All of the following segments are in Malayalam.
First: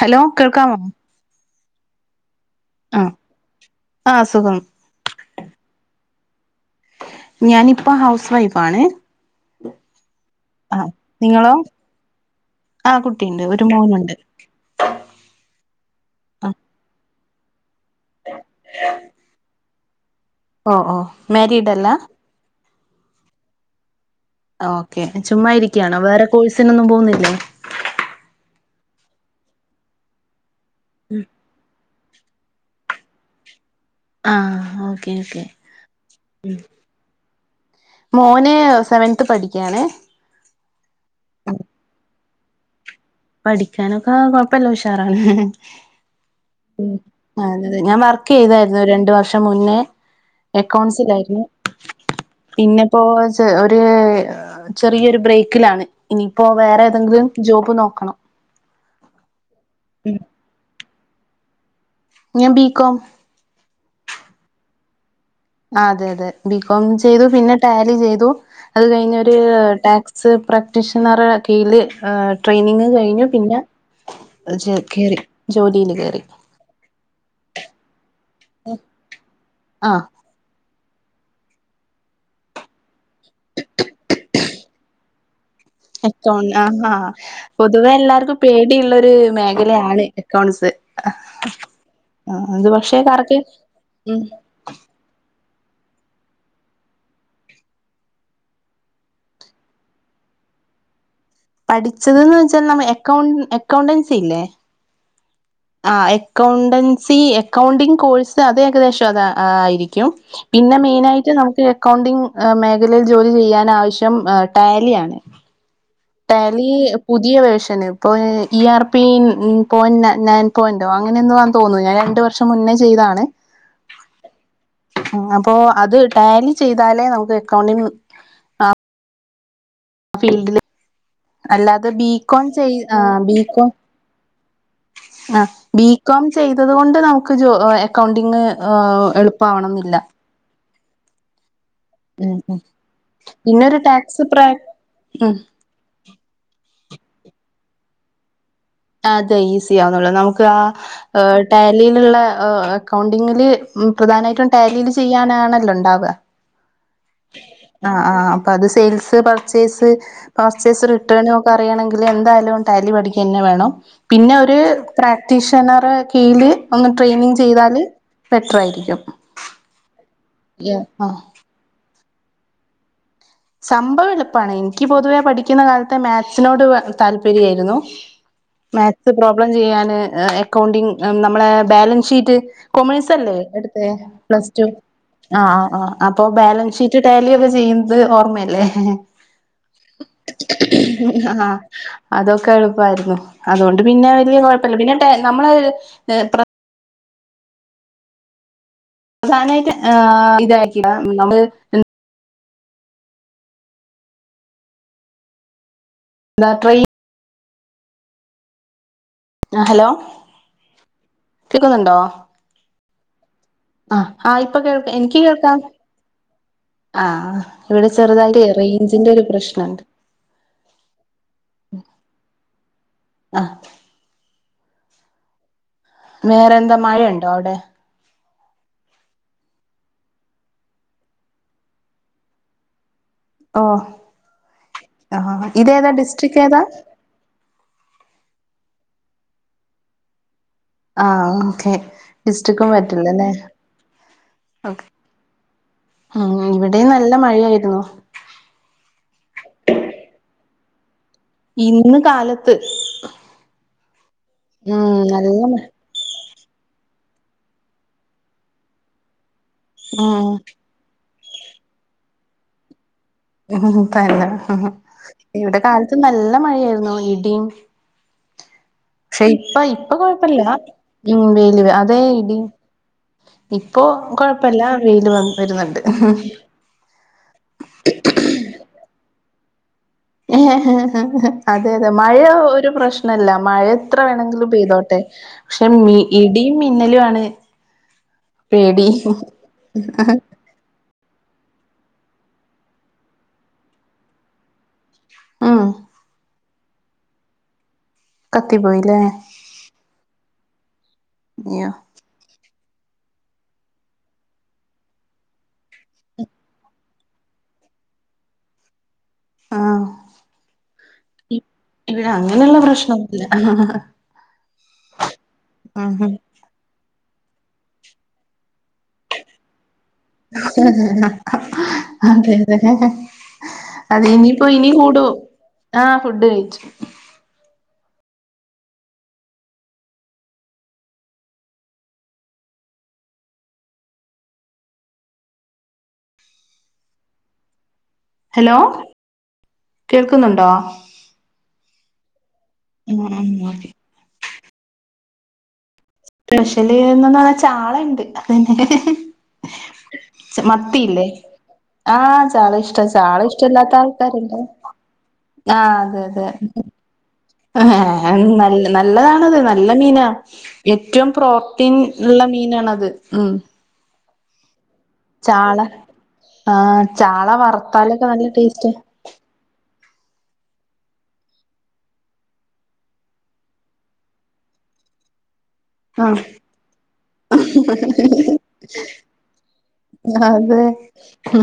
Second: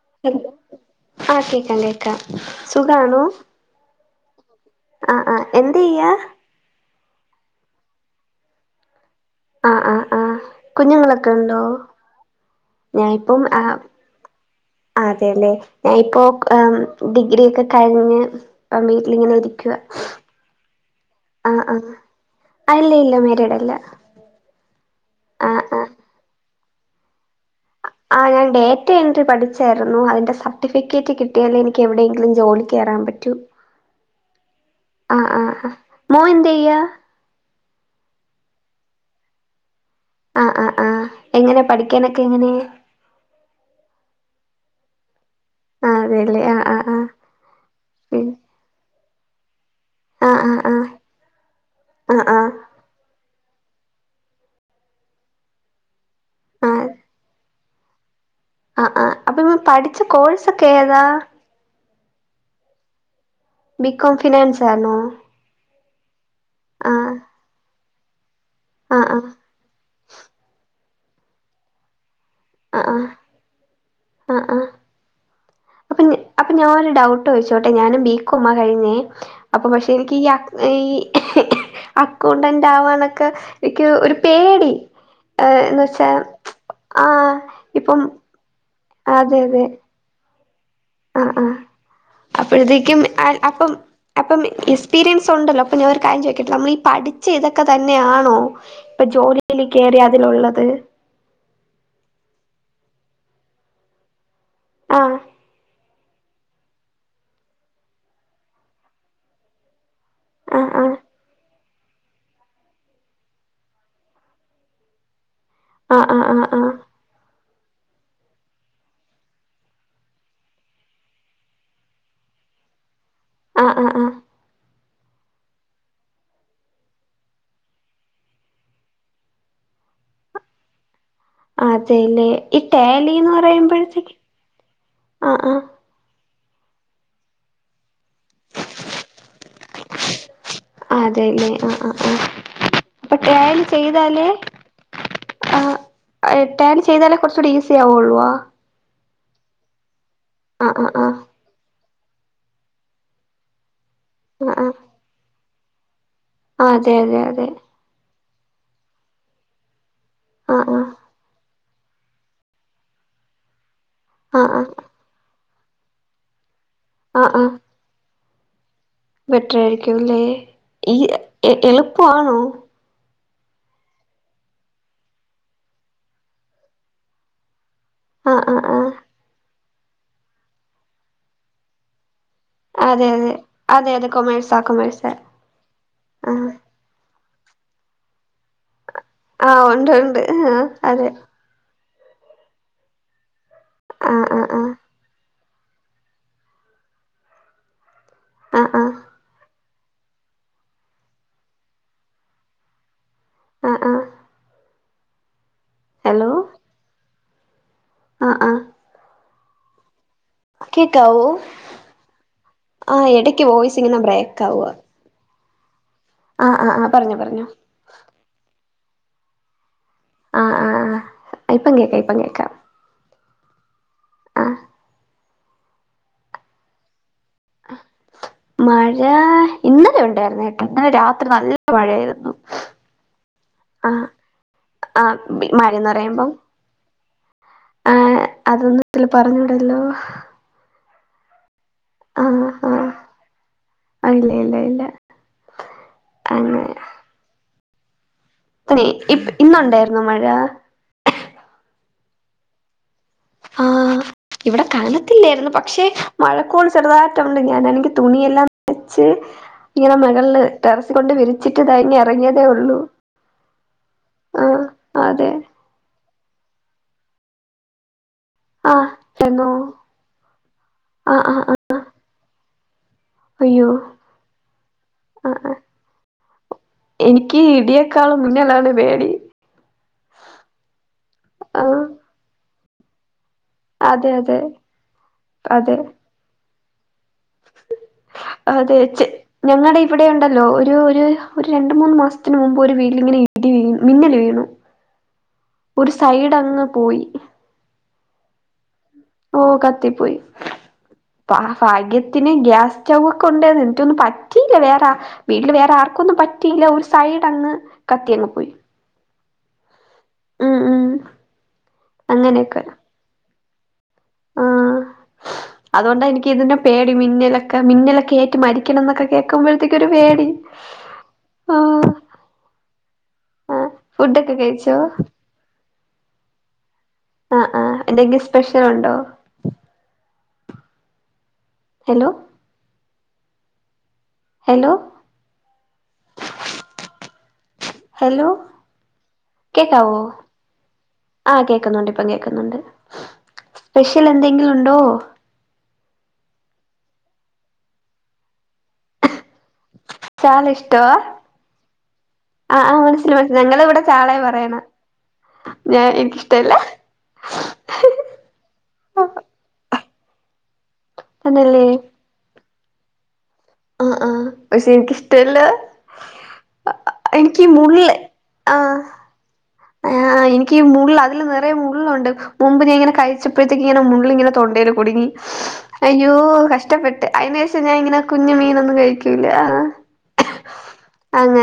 ഹലോ കേൾക്കാമോ മം കേക്കാം സുഖാണോ ആ സുഖം ആ ആ എന്ത് ചെയ്യാ ഞാനിപ്പം ഹൗസ് വൈഫാണേ ആആ ആ കുഞ്ഞുങ്ങളൊക്കെ ഒണ്ടോ ആ കുട്ടിയുണ്ട് ഒരു മോനുണ്ട് അതെയല്ലേ ഞാനിപ്പോ ആഹ് ആ ഡിഗ്രി ഒക്കെ കഴിഞ്ഞ് വീട്ടിലിങ്ങനെ ഇരിക്കുവാ ഓ ഓ ആ മ്യാരീഡ് ആ അല്ല അല്ല ഇല്ല മ്യാരീടല്ല ഓക്കെ ചുമ്മായിരിക്കയാണോ വേറെ കോഴ്സിനൊന്നും പോവുന്നില്ലേ ആ ഞാൻ ഡേറ്റ എൻട്രി പഠിച്ചായിരുന്നു അതിന്റെ സർട്ടിഫിക്കറ്റ് കിട്ടിയാൽ എനി ക്ക് എവിടെയെങ്കിലും ജോലിക്ക് കേറാൻ പറ്റൂ ആഹ് ഓക്കെ ആ ആ ഓക്കെ ആ മോൻ എന്തയ്യാ മോന് സെവൻത് പഠിക്കാണെ ആ ആ എങ്ങനെ പഠിക്കാനൊക്കെ എങ്ങനെ പഠിക്കാനൊക്കെ കൊഴപ്പല്ല ഉഷാറാണ് ആ അതെല്ലേ ആ ആ ഉം ആ അതെ ഞാൻ വർക്ക് ഉം ചെയ്താ യ്രുന്നു രണ്ടു വർഷം മുന്നേ ആ ആ ആ എക്കൗണ്ട്സിലായിരുന്നു. ആഹ് ആഹ് പിന്നപ്പോ ത് ഒര് ചെറിയൊരു ബ്രേക്കിലാണ് ഇനിയിപ്പോ വേറെ ഏതെങ്കിലും ജോബ് നോക്കണം ആ ആ അപ്പൊ [unintelligible] പഠിച്ച കോഴ്സൊക്കെ ഏതാ ഞാൻ ബി. Com B. കോം ഫിനാൻസാർന്നൊ അതെ അതെ ബി. കോം ചെയ്തു പിന്നെ ടാലി ചെയ്തു അത് ആഹ് ആഹ് കഴിഞ്ഞൊരു ടാക്സ് പ്രാക്ടീഷണറെ കീഴില് ആഹ് ട്രെയിനിങ് ആഹ് കഴിഞ്ഞു പിന്നെ ആഹ് ആഹ് [unintelligible] കേറി ജോലിയില് അപ്പൊ കേറി അപ്പൊ ഞാനൊരു ഡൗട്ട് ചോയിച്ചോട്ടെ ഞാനും ബി. കോംമാ കഴിഞ്ഞേ അപ്പൊ പക്ഷെ ആ എനിക്ക് ഈ അക്ക് ഈ അക്കൗണ്ടന്റ് ആവാനൊക്കെ എനിക്ക് ഒരു പേടി ഏഹ് എന്ന് വെച്ചാ അക്കൗണ്ട് ആ ആ ആഹ് പൊതുവെ ഇപ്പം എല്ലാർക്കും പേടിയുള്ളൊരു മേഖലയാണി ത് എക്കൗൺസ് ആ ആ പക്ഷെ അപ്പഴ്ത്തേക്കും കറക്റ്റ് അപ്പം ഉം അപ്പം എക്സ്പീരിയൻസ് ഒണ്ടല്ലോ അപ്പൊ ഞാൻ ഒരു കാര്യം ചോയിക്കട്ടെ നമ്മളീ പഠിച്ച ഇതൊക്കെ തന്നെയാണോ ഇപ്പൊ ജോലിയില് കേറിയാ അതിലുള്ളത് പഠിച്ചത് ന്ന് വെച്ചാൽ നമ്മ എക്കൗൺ എക്കൗണ്ടൻസി ഇല്ലേ ആ ആ എക്കൗണ്ടൻസി എക്കൗണ്ടിംഗ് കോഴ്സ് അത് ഏകദേശം അതാ ആയിരിക്കും ആഹ് പിന്നെ ആഹ് മെയിനായിട്ട് നമുക്ക് അക്കൗണ്ടിംഗ് മേഖലയിൽ ജോലി ചെയ്യാൻ ആവശ്യം ടാലി ആണ് ആഹ് ആഹ് ടാലി ആഹ് പുതിയ വേർ ർഷന് ഇപ്പൊ ഇ. ആർ. പി. ഈ പോയിന്റ് നയൻ പോയിന്റോ അങ്ങനെ എന്തോ ആന്ന് തോന്നുന്നു ഞാൻ രണ്ടു വർഷം മുൻ ന്നെ ചെയ്താണ് ആ ആ ആ അപ്പൊ അത് ടാലി ചെയ്താലേ നമുക്ക് അക്കൗണ്ടിന് ആ ഫീൽഡില് ആഹ് അല്ലാതെ അതെല്ലേ ബികോം ഈ ചെയ് ടാലിന്ന് ബി കോം പറയുമ്പോഴത്തേക്ക് ആഹ് ബികോം ചെയ്തത് കൊണ്ട് നമുക്ക് ജോ അക്കൗണ്ടിങ് എളുപ്പാവണം ന്നില്ല അതെല്ലേ ആ ആ ആ ഉം അപ്പ ടാലി പിന്നൊരു ടാക്സ് ചെയ്താലെ പ്ര ഉം ആ ടാലി ചെയ്താലേ കുറച്ച കൂടി ഈസി ആവുള്ളു അ അതെ ഈസി ആവുന്നുള്ളൂ നമുക്ക് ആഹ് ടാലിയിലുള്ള അക്കൗണ്ടിങ്ങില് ഉം പ്രധാനമായിട്ടും ആഹ് ആഹ് ടാലീല് ചെയ്യാനാണല്ലോ ഉണ്ടാവ അതെ അതെ അതെ അപ്പ അത് സെയിൽസ് പർച്ചേസ് ആഹ് ആഹ് പർച്ചേസ് റിട്ടേൺ ഒ ക്കെ അറിയണെങ്കിൽ എന്തായാലും ടാലി പഠിക്കന്നെ വേണം പിന്നെ ആഹ് അവർ ആഹ് പ്രാ ടിഷനറെ കീഴിൽ ഒന്ന് ട്രെയിനിങ് ചെയ്താല് ബെറ്റർ ആയിരിക്കും ബെറ്റർ ആയിരിക്കുംല്ലെ ഈ ആഹ് എളുപ്പ ആണോ സംഭവം എളുപ്പാണ് എനിക്ക് പൊതുവേ പഠിക്കുന്ന കാലത്തെ മാത്‌സിനോട് താല്പര്യായിരുന്നു ആഹ് ആഹ് ആഹ് മാത്സ് പ്രോബ്ലം ചെയ്യാൻ അക്കൗണ്ടിംഗ നമ്മളെ ബാലൻസ് ഷീറ്റ് അതെ അതെ കൊമേഴ്സ്ല്ലേ എടുത്ത അതെ അതെ പ്ലസ് കൊമേഴ്സാ ടു കൊമേഴ്സാ ആഹ ആ് അപ്പൊ ആഹ് ബാലൻസ് ഷീറ്റ് ടാലിക്കെ ചെയ്യുന്നത് ഓർമ്മയല്ലേ ആഹ് ഉണ്ട് ഉണ്ട് ആ അതെ ആ അതൊക്കെ എളുപ്പായിരുന്നു അതുകൊണ്ട് പിന്നെ ആഹ് വലിയ ആഹ് ആഹ് കുഴപ്പില്ല പിന്നെ [unintelligible] നമ്മള് [unintelligible] ആ ആ പ്രധാനമായിട്ട് ഇതാക്കിയ നമ്മള് ആ ആ [unintelligible] ആഹ ആഹ ആ ഹലോ കേക്കാവോ കേക്കുന്നുണ്ടോ ആഹ് എടയ്ക്ക് വോയിസ് ഇങ്ങനെ ആ് ആ ബ്രേക്ക് ഇപ്പൊ ആവുവാ കേൾക്കാം എനിക്ക് കേൾക്കാം ആഹ് ആഹ് ആഹ് പറഞ്ഞോ ആഹ പറഞ്ഞോ ഇവിടെ ചെറുതായി് റേഞ്ചിന്റെ ഒരു പ്രശ്നംുണ്ട് ആഹ ആഹ ആ ഇപ്പം കേൾക്കാ ഇപ്പം കേക്ക ആഹ് ആഹ വേറെ എന്താ മഴയുണ്ടോ അവിടെ മഴ ഇന്നലെ ഉണ്ടായിരുന്നു [unintelligible] ഇന്നലെ രാത്രി നല്ല മഴയായിരുന്നു ഓ ആഹ് ആഹ ആഹ് മഴ ഇതേതാ പറയുമ്പോ ഡിസ്ട്രിക്ട് ഏതാ ആഹ അതൊന്നും ഇതില് പറഞ്ഞൂടല്ലൊ ആഹ ഓക്കേ ഡിസ്റ്റിക്കും ആ പറ്റില്ലല്ലേ ആ ഇല്ല ഇല്ല ഇല്ല ഉം ഇവിടെയും നല്ല മഴായിരുന്നു തന്നെ ഇന്നുണ്ടായിരുന്നു മഴ ഇന്ന് കാലത്ത് ആഹ് ഇവിടെ ഉം നല്ല കാലത്തില്ലായിരുന്നു മ പക്ഷെ മഴക്കോൾ ചെറുതായിട്ടുണ്ട് ഞാൻ എനിക്ക് തുണിയെല്ലാം പച്ച് ഇങ്ങനെ മകളില് ടെറസി കൊണ്ട് വിരിച്ചിട്ട് തങ്ങി ഇറങ്ങിയതേ ഉള്ളൂ ഉം ആ തന്ന അതെ ഇവിടെ കാലത്ത് നല്ല മഴയായിരുന്നു ഇടിയും ആ പക്ഷെ എന്നോ ഇപ്പ ഇപ്പൊ കൊഴപ്പില്ല ആ ആ ആ വയില് അതെ ഇടി അയ്യോ ഇപ്പോ കൊഴപ്പല്ല വെയില് ആ ആ വരുന്നുണ്ട് എനിക്ക് ഇടിയേക്കാളും മിന്നലാണ് പേടി ആ അതെ അതെ മഴ ഒരു പ്രശ്നല്ല മഴ എത്ര അതെ അതെ വേണമെങ്കിലും പെയ്തോട്ടെ പക്ഷെ അതെ ഇടിയും മിന്നലും ആണ് അതെ പേടി ഞങ്ങളുടെ ഇവിടെ ഉണ്ടല്ലോ ഒരു ഒരു ഒരു രണ്ട മൂന്ന്ു മാസത്തിന് മുമ്പ് ഒരു വീട്ടിങ്ങനെ ഇടി വീ മിന്നല് വീണു ഉം ഒരു സൈഡങ്ങ് പോയി കത്തി പോയി ഓ കത്തി പോയി ഭ അയ്യോ ഭാഗ്യത്തിനെ ഗ്യാസ് ചവുകൊണ്ടേനു എനിക്കൊന്നും പറ്റീല്ല വേറെ വീട്ടില് വേറെ ആർക്കൊന്നും പറ്റീല്ല ഒരു സൈഡങ്ങ് കത്തി അങ്ങു പോയി ആ ഉം ഉം ഇവിടങ്ങനൊള്ള പ്രശ്നൊന്നുമില്ല ആ അതുകൊണ്ടാ എനിക്കിതിന്റെ പേടി ഇടി മിന്നലൊക്കെ മിന്നലൊക്ക ഏറ്റു മരിക്കണം എന്നൊക്കെ കേൾക്കുമ്പം ആഹ് അതെ അതെ ആഹ് അത ഫുഡൊക്കെ ഇനിപ്പോ ഇനി കഴിച്ചോ കൂടുവോ ആ ഫുഡ് കഴിച്ചു ആ എന്തെങ്കിലും സ്പെഷ്യൽ ഉണ്ടോ ഹലോ ഹലോ ഹലോ കേക്കാവോ കേൾക്കുന്നുണ്ടോ ആ കേക്കുന്നുണ്ട് ഇപ്പ കേക്കുന്നുണ്ടെ ഉം ഉം ഓക്കെ സ്പെഷ്യൽ എന്തെങ്കിലും ഉണ്ടോ സ്പെഷ്യലിയേന്ന് പറഞ്ഞ ചാളയു ണ്ട് ചാള ഇഷ്ടവാ മത്തിയില്ലേ [unintelligible] ആ ആഹ് ആഹ് മനസ്സില് മനസ്സില് ഞങ്ങളിവിടെ ചാളയ പറയണെ ഞാൻ അതെ അതെ എനിക്കിഷ്ടല്ല നല്ല നല്ലതാണത് നല്ല മീനാ ഏറ്റവും തന്നല്ലേ പ്രോട്ടീൻ ഉള്ള മീനാണത് ഉ ആ പക്ഷേ എനിക്കിഷ്ടല്ല ആ ചാള എനിക്ക് മുള്ള് വറുത്താലൊക്കെ നല്ല ടേസ്റ്റ് ആ എനിയ്ക്കീ മുള്ളെ അതില് നിറയെ മുള്ളുണ്ട് മുമ്പ് ഞാനി ങ്ങനെ കഴിച്ചപ്പത്തേക്കെ മുള്ളിങ്ങനെ തൊണ്ടേലു കുടുങ്ങി അയ്യോ ആഹ് കഷ്ടപ്പെട്ടെ അതിനുശേഷം ഞാൻ ഇങ്ങനെ കുഞ്ഞെ മീനൊന്നും കഴിക്കൂല ആ അതെ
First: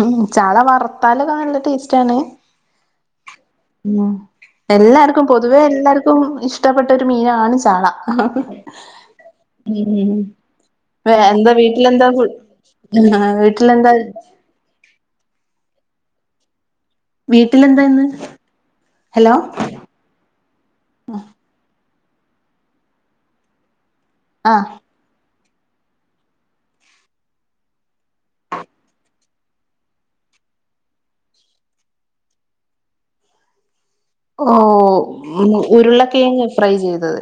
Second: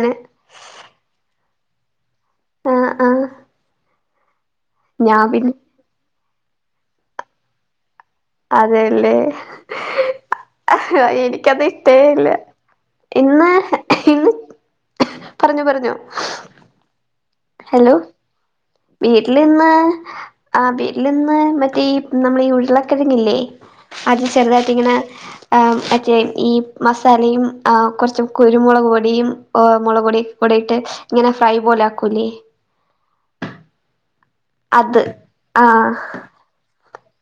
മ്മ് ചാള വറത്താലൊക്കെ നല്ല ടേസ്റ്റ് ആണേ ആ ആ ഉ എല്ലാർക്കും പൊതുവേ എല്ലാർക്കും ഇഷ്ടപ്പെട്ടൊരു മീനാണ് ചാള അതെല്ലേ ഉ വ എന്താ എനിക്കത് വീട്ടിലെന്താ ഇഷ്ടേല്ല ഫുഡ് ആ വീട്ടിലെന്താ പറഞ്ഞു പറഞ്ഞു വീട്ടിലെന്താ ഇന്ന് ഹലോ വീട്ടിലിന്നെ ആ വീട്ടിലിന്നെ മറ്റേ ഈ നമ്മളീ ഉരുളക്കിഴങ്ങില്ലേ അതിൽ ആഹ് ചെറുതായിട്ടിങ്ങനെ ആ മറ്റേ ഈ മസാലയുംആ കുറച്ച് കുരുമുളക് പൊടിയും മുളക് പൊട് ട്ട് ഇങ്ങനെ ഫ്രൈ പോലാക്കൂല്ലേ ഓ അത് ഉ ആഹ് ഉരുളക്കിഴങ്ങെ ഫ്രൈ ചെയ്തത്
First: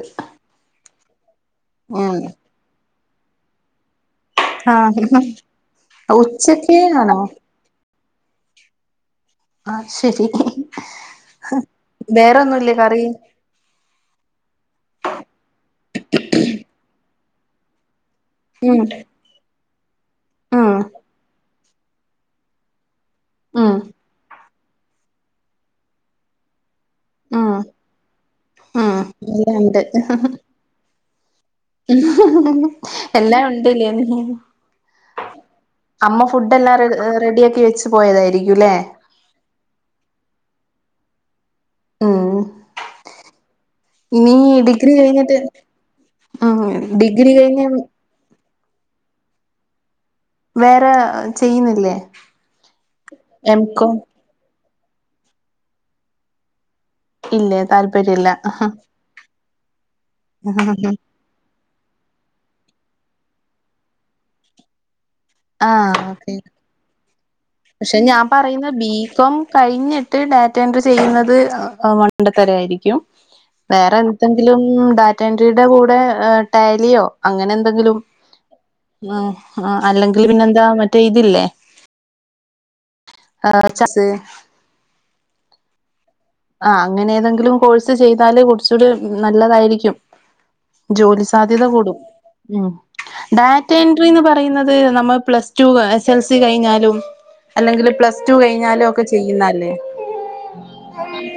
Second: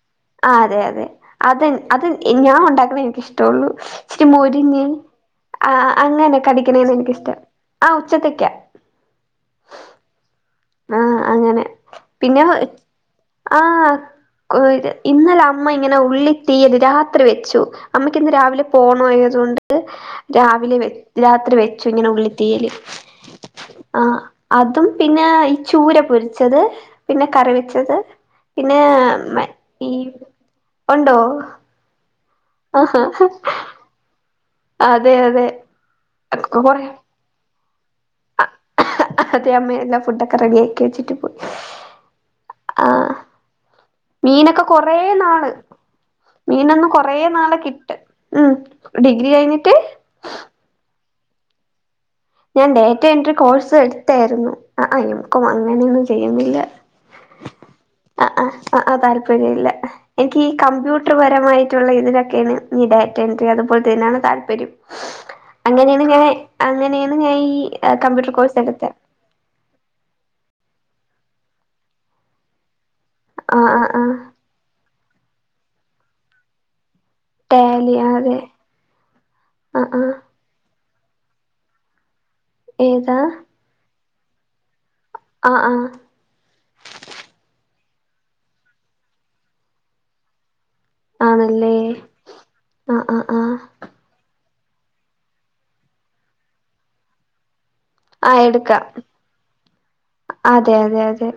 ആ അതെ അതെ അതെ അത് ഉം ഞാൻ ഉണ്ടാക്കണ എനിക്കിഷ്ടള്ളു ഇച്ചിരി മൊരിഞ്ഞ് ആ അങ്ങനെ ഉച്ചക്ക് കടിക്കണന്ന് ആണോ എനിക്കിഷ്ടം ആ ഏത്തക്ക ആ ശരി അങ്ങനെ പിന്നെ വേറെൊന്നുല്ലേ കറി ആ കു ഇന്നലെ അമ്മ ഇങ്ങനെ ഉള്ളി തീയലെ രാത് കറി വെച്ചു അമ്മക്ക് ഇന്ന് രാവിലെ ഉം പോണായതു കൊണ്ടിട്ടിട്ടെ ഉം രാവിലെ രാത്രി വെച്ച്‌ ച്ചു ഇങ്ങനെ ഉള്ളിത്തീയലെ ഉം ആ അതും പിന്നായി ചൂര പൊരിച്ചത് പിന്നെ ഉം കറിവിച്ചത് പിന്നെ ഉം എല്ലാം ഉണ്ട് മറ്റീ ഒണ്ടോ എല്ലാം ഉണ്ടല്ലിയോ അതെ അതെ അമ്മ ഫുഡില്ലാം റെഡി ആക്കി വെച്ച അ അതെ അമ്മ എല്ലാ ഫുഡൊക്കെ റെഡി ആക്കി വെച്ചിട്ട് പോയി. ഇമ്മ് ആഹ് മീനൊക്കെ കൊറേ കഴിഞ്ഞിട്ട് നാള് ഉം മീനൊന്ന് കൊറ ഡിഗ്രി നാള് കഴിഞ്ഞ് കിട്ട് ഉം ഡിഗ്രി കഴിഞ്ഞിട്ട് വേറെ ചെയ്യുന്നില്ലേ? ഞാൻ data entry M course com എടുത്തായിരുന്നു. അ അ [unintelligible] അങ്ങനെയൊന്നുംചെയ്യുന്നില്ല. ഇല്ലേ താല്പര്യ ഇല്ല [unintelligible] എനിക്ക് ഈ കമ്പ്യൂട്ടർ പരമായി് മറ്റുള്ള ഇതിനൊക്കെയണ് ഈ ഡാറ്റഎൻട്രി അതുപോലെതേനാണ് താല്പര്യം. ആഹ് അങ്ങനെണ് [unintelligible] ഓക്കെ അങ്ങനെയെ പക്ഷെ ഞാൻ പറയുന്നത് ബി കോം കഴിഞ്ഞിട്ട് ഡ രണ്ട് ചെയ്യുന്നത് മണ്ടത്തരം അ ആയിരിക്കും ആഹ് ആഹ് വേറെ ആഹ് എന്തെങ്കിലും ഡാ [unintelligible] കൂടെ ടാലിയോ അങ്ങനെ ടാലി എന്തെങ്കിലും അതെ മം മം ആഹ് ആഹ് അല്ലെങ്കിൽ പിന്നെന്താ മറ്റേ ഇതില്ലേ ഏതാ [unintelligible] ആഹ് ആഹ് ആ അങ്ങനെ ഏതെങ്കിലും കോഴ്സ് എടുത്ത് ചെയ്താല് കുറച്ചുകൂടി നല്ലതായിരിക്കും. ജോലി സാധ്യത ആണല്ലേ കൂടും ഉം ആഹ് ആഹ് ആഹ് ഡാറ്റ എൻട്രിന്ന് പറയുന്നത് നമ്മൾ plus two S L C കഴിഞ്ഞാലും അല്ലെങ്കിൽ പ്ലസ് ടു ആഹ് എടുക്കാം കഴിഞ്ഞാലും ഒക്കെ ചെയ്യുന്നല്ലേ? അതെ അതെ അതെ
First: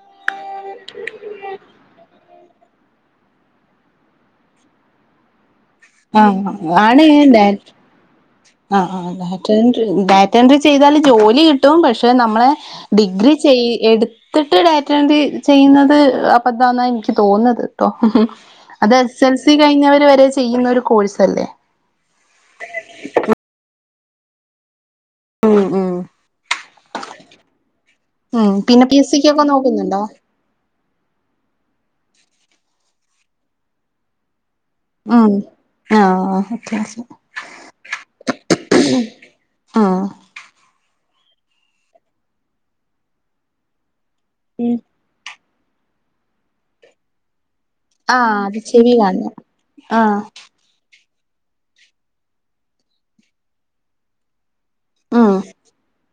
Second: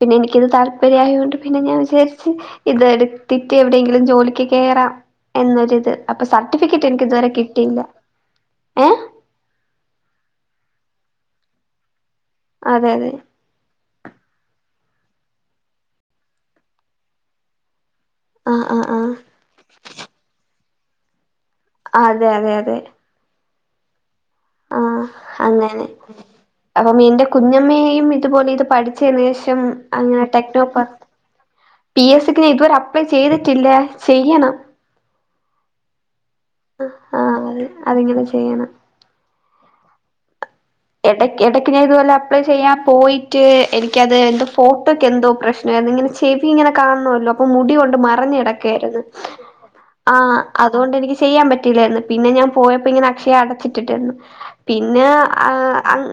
പിന്നെ എനിക്കിത് താല്പര്യം ആയതോണ്ട് പിന്നെ ഞാൻ വിചാരിച്ചു ഇതെടുത്തിട്ട് എവിടെയെങ്കിലും ജോലിക്ക് കേറാം. എന്നൊരു. ആ ആണ് ഡേ ആ ആ ഏഹ് ഡാറ്റ എൻഡ്രി ഡാറ്റാ എൻഡ്രി ചെയ്താൽ ജോലി കിട്ടും പക്ഷെ നമ്മളെ അതെ അതെ ഡിഗ്രി ചെയ് എട് ത്ട്ട് ഡാറ്റ എൻഡ്രി ചെയ്യുന്നത് അപധാന്ന എനിക്ക് തോന്നുന്നത്. ട്ടോ ആഹ് ആഹ് അത് ആഹ് എസ് എൽ സി കഴിഞ്ഞവർ വരെ ചെയ്യുന്ന ഒരു കോഴ്സ് അല്ലേ അതെ അതെ അതെ ആ ഉം അങ്ങനെ ഉം അപ്പംമിന്റെ കുഞ്ഞമ്മയേയും ഇതുപോലെ ഉം ഇത് പിന്നെ പി എസ് സിക്കൊക്കെ പഠിച്ചേനെഷം നോക്കുന്നുണ്ടോ അങ്ങനെ ടെക്നോപ്പർ പി എസ് ക്ക് ഇതുവരെ അപ്ലൈ ചെയ്തിട്ടില്ല ചെയ്യണം. ഉം ആ വെത്യാസം ആഹ് അത് അതിങ്ങനെ ചെയ്യണം ആ ഇടക്കെടെക്ക് ഞാൻ ഇതുപോലെ അപ്ലൈ ചെയ്യാ പോയിട്ട് എനിക്കത് എന്തോ ഉം ഫോട്ടോക്കെ എന്തോ പ്രശ്നം മേളിങ്ങനെ ചെവി ഇങ്ങനെ കാണല്ലോ അപ്പം മുടി കൊണ്ട് മറഞ് ആഹ് അത് ചെവി കിടക്കെരുന്നു കാണുന്നു ആ ആഹ് അതു കൊണ്ടേനിക് ചെയ്യാൻ പറ്റില്ലെർന്നു പിന്നെ ഞാൻ പോയപ്പോ ഇങ്ങനെ അക്ഷയ അടച്ചിട്ടിട്ടരുന്നു പിന്നെ ഉം ആ അങ്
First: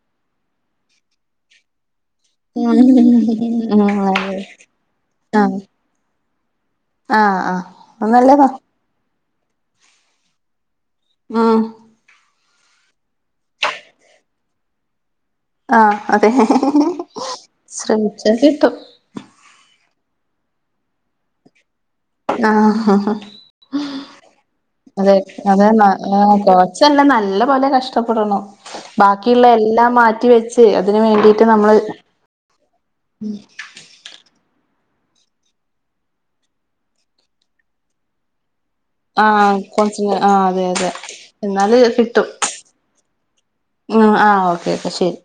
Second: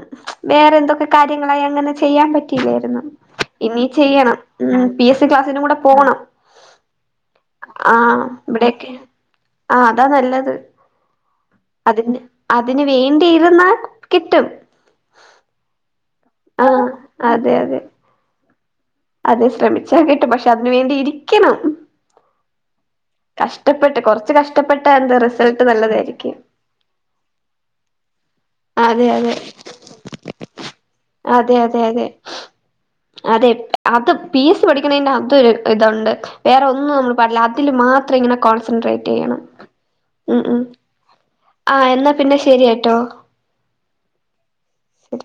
വേറെ എന്തൊക്കെ കാര്യങ്ങള അങ്ങനെ ചെയ്യാൻ ഉം പറ്റില്ലായിരുന്നു ഉം ഇനി ചെയ്യണം അതെ ഉം പി എസ് സി ആഹ് ക്ലാസ്സിനും കൂടെ പോണം. ആഹ് ആഹ് ആ അത് നല്ലതാ ഇബടെക്കെ ആ അതാ നല്ലത് ഉം അതിന്ന് അതിന് വേണ്ടിയിരുന്നാൽ കിട്ടും ആ അതെ ആഹ് അതെ അതെ ശ്രമിച്ചാൽ കിട്ടും അതെ ശ്രമിച്ചാ കിട്ടും പക്ഷെ അതിന് വേണ്ടി ഇരിക്കണം. ആ കഷ്ടപ്പെട്ട് കൊറച്ച് കഷ്ടപ്പെട്ടാ എന്താ അതെ റിസൾട്ട് അതെന്നെ നല്ലതായിരിക്കും കൊറച്ചെല്ലാം നല്ല പോലെ കഷ്ടപ്പെടണം അതെ അതെ ബാക്കിയുള്ള എല്ലാം മാറ്റിവെച്ച് അതിന് വേണ്ടിട്ട് അതെ നമ്മള് അതെ അതെ അതെ അത് പി എസ് സി പഠിക്കണത് ഒരു ഇതുണ്ട് വേറെ ഒന്നും നമ്മൾ പടില്ല അതിൽ മാത്രം ഇങ്ങനെ കോ ൺസൻട്രേറ്റ് ചെയ്യണം ആഹ് കൊറച്ച് മു ആഹ് മു അതെ അതെ ആ എന്നാ പിന്നെ ശരിയട്ടോ ഉ ആഹ് ഓക്കെ ഓക്കെ ശരി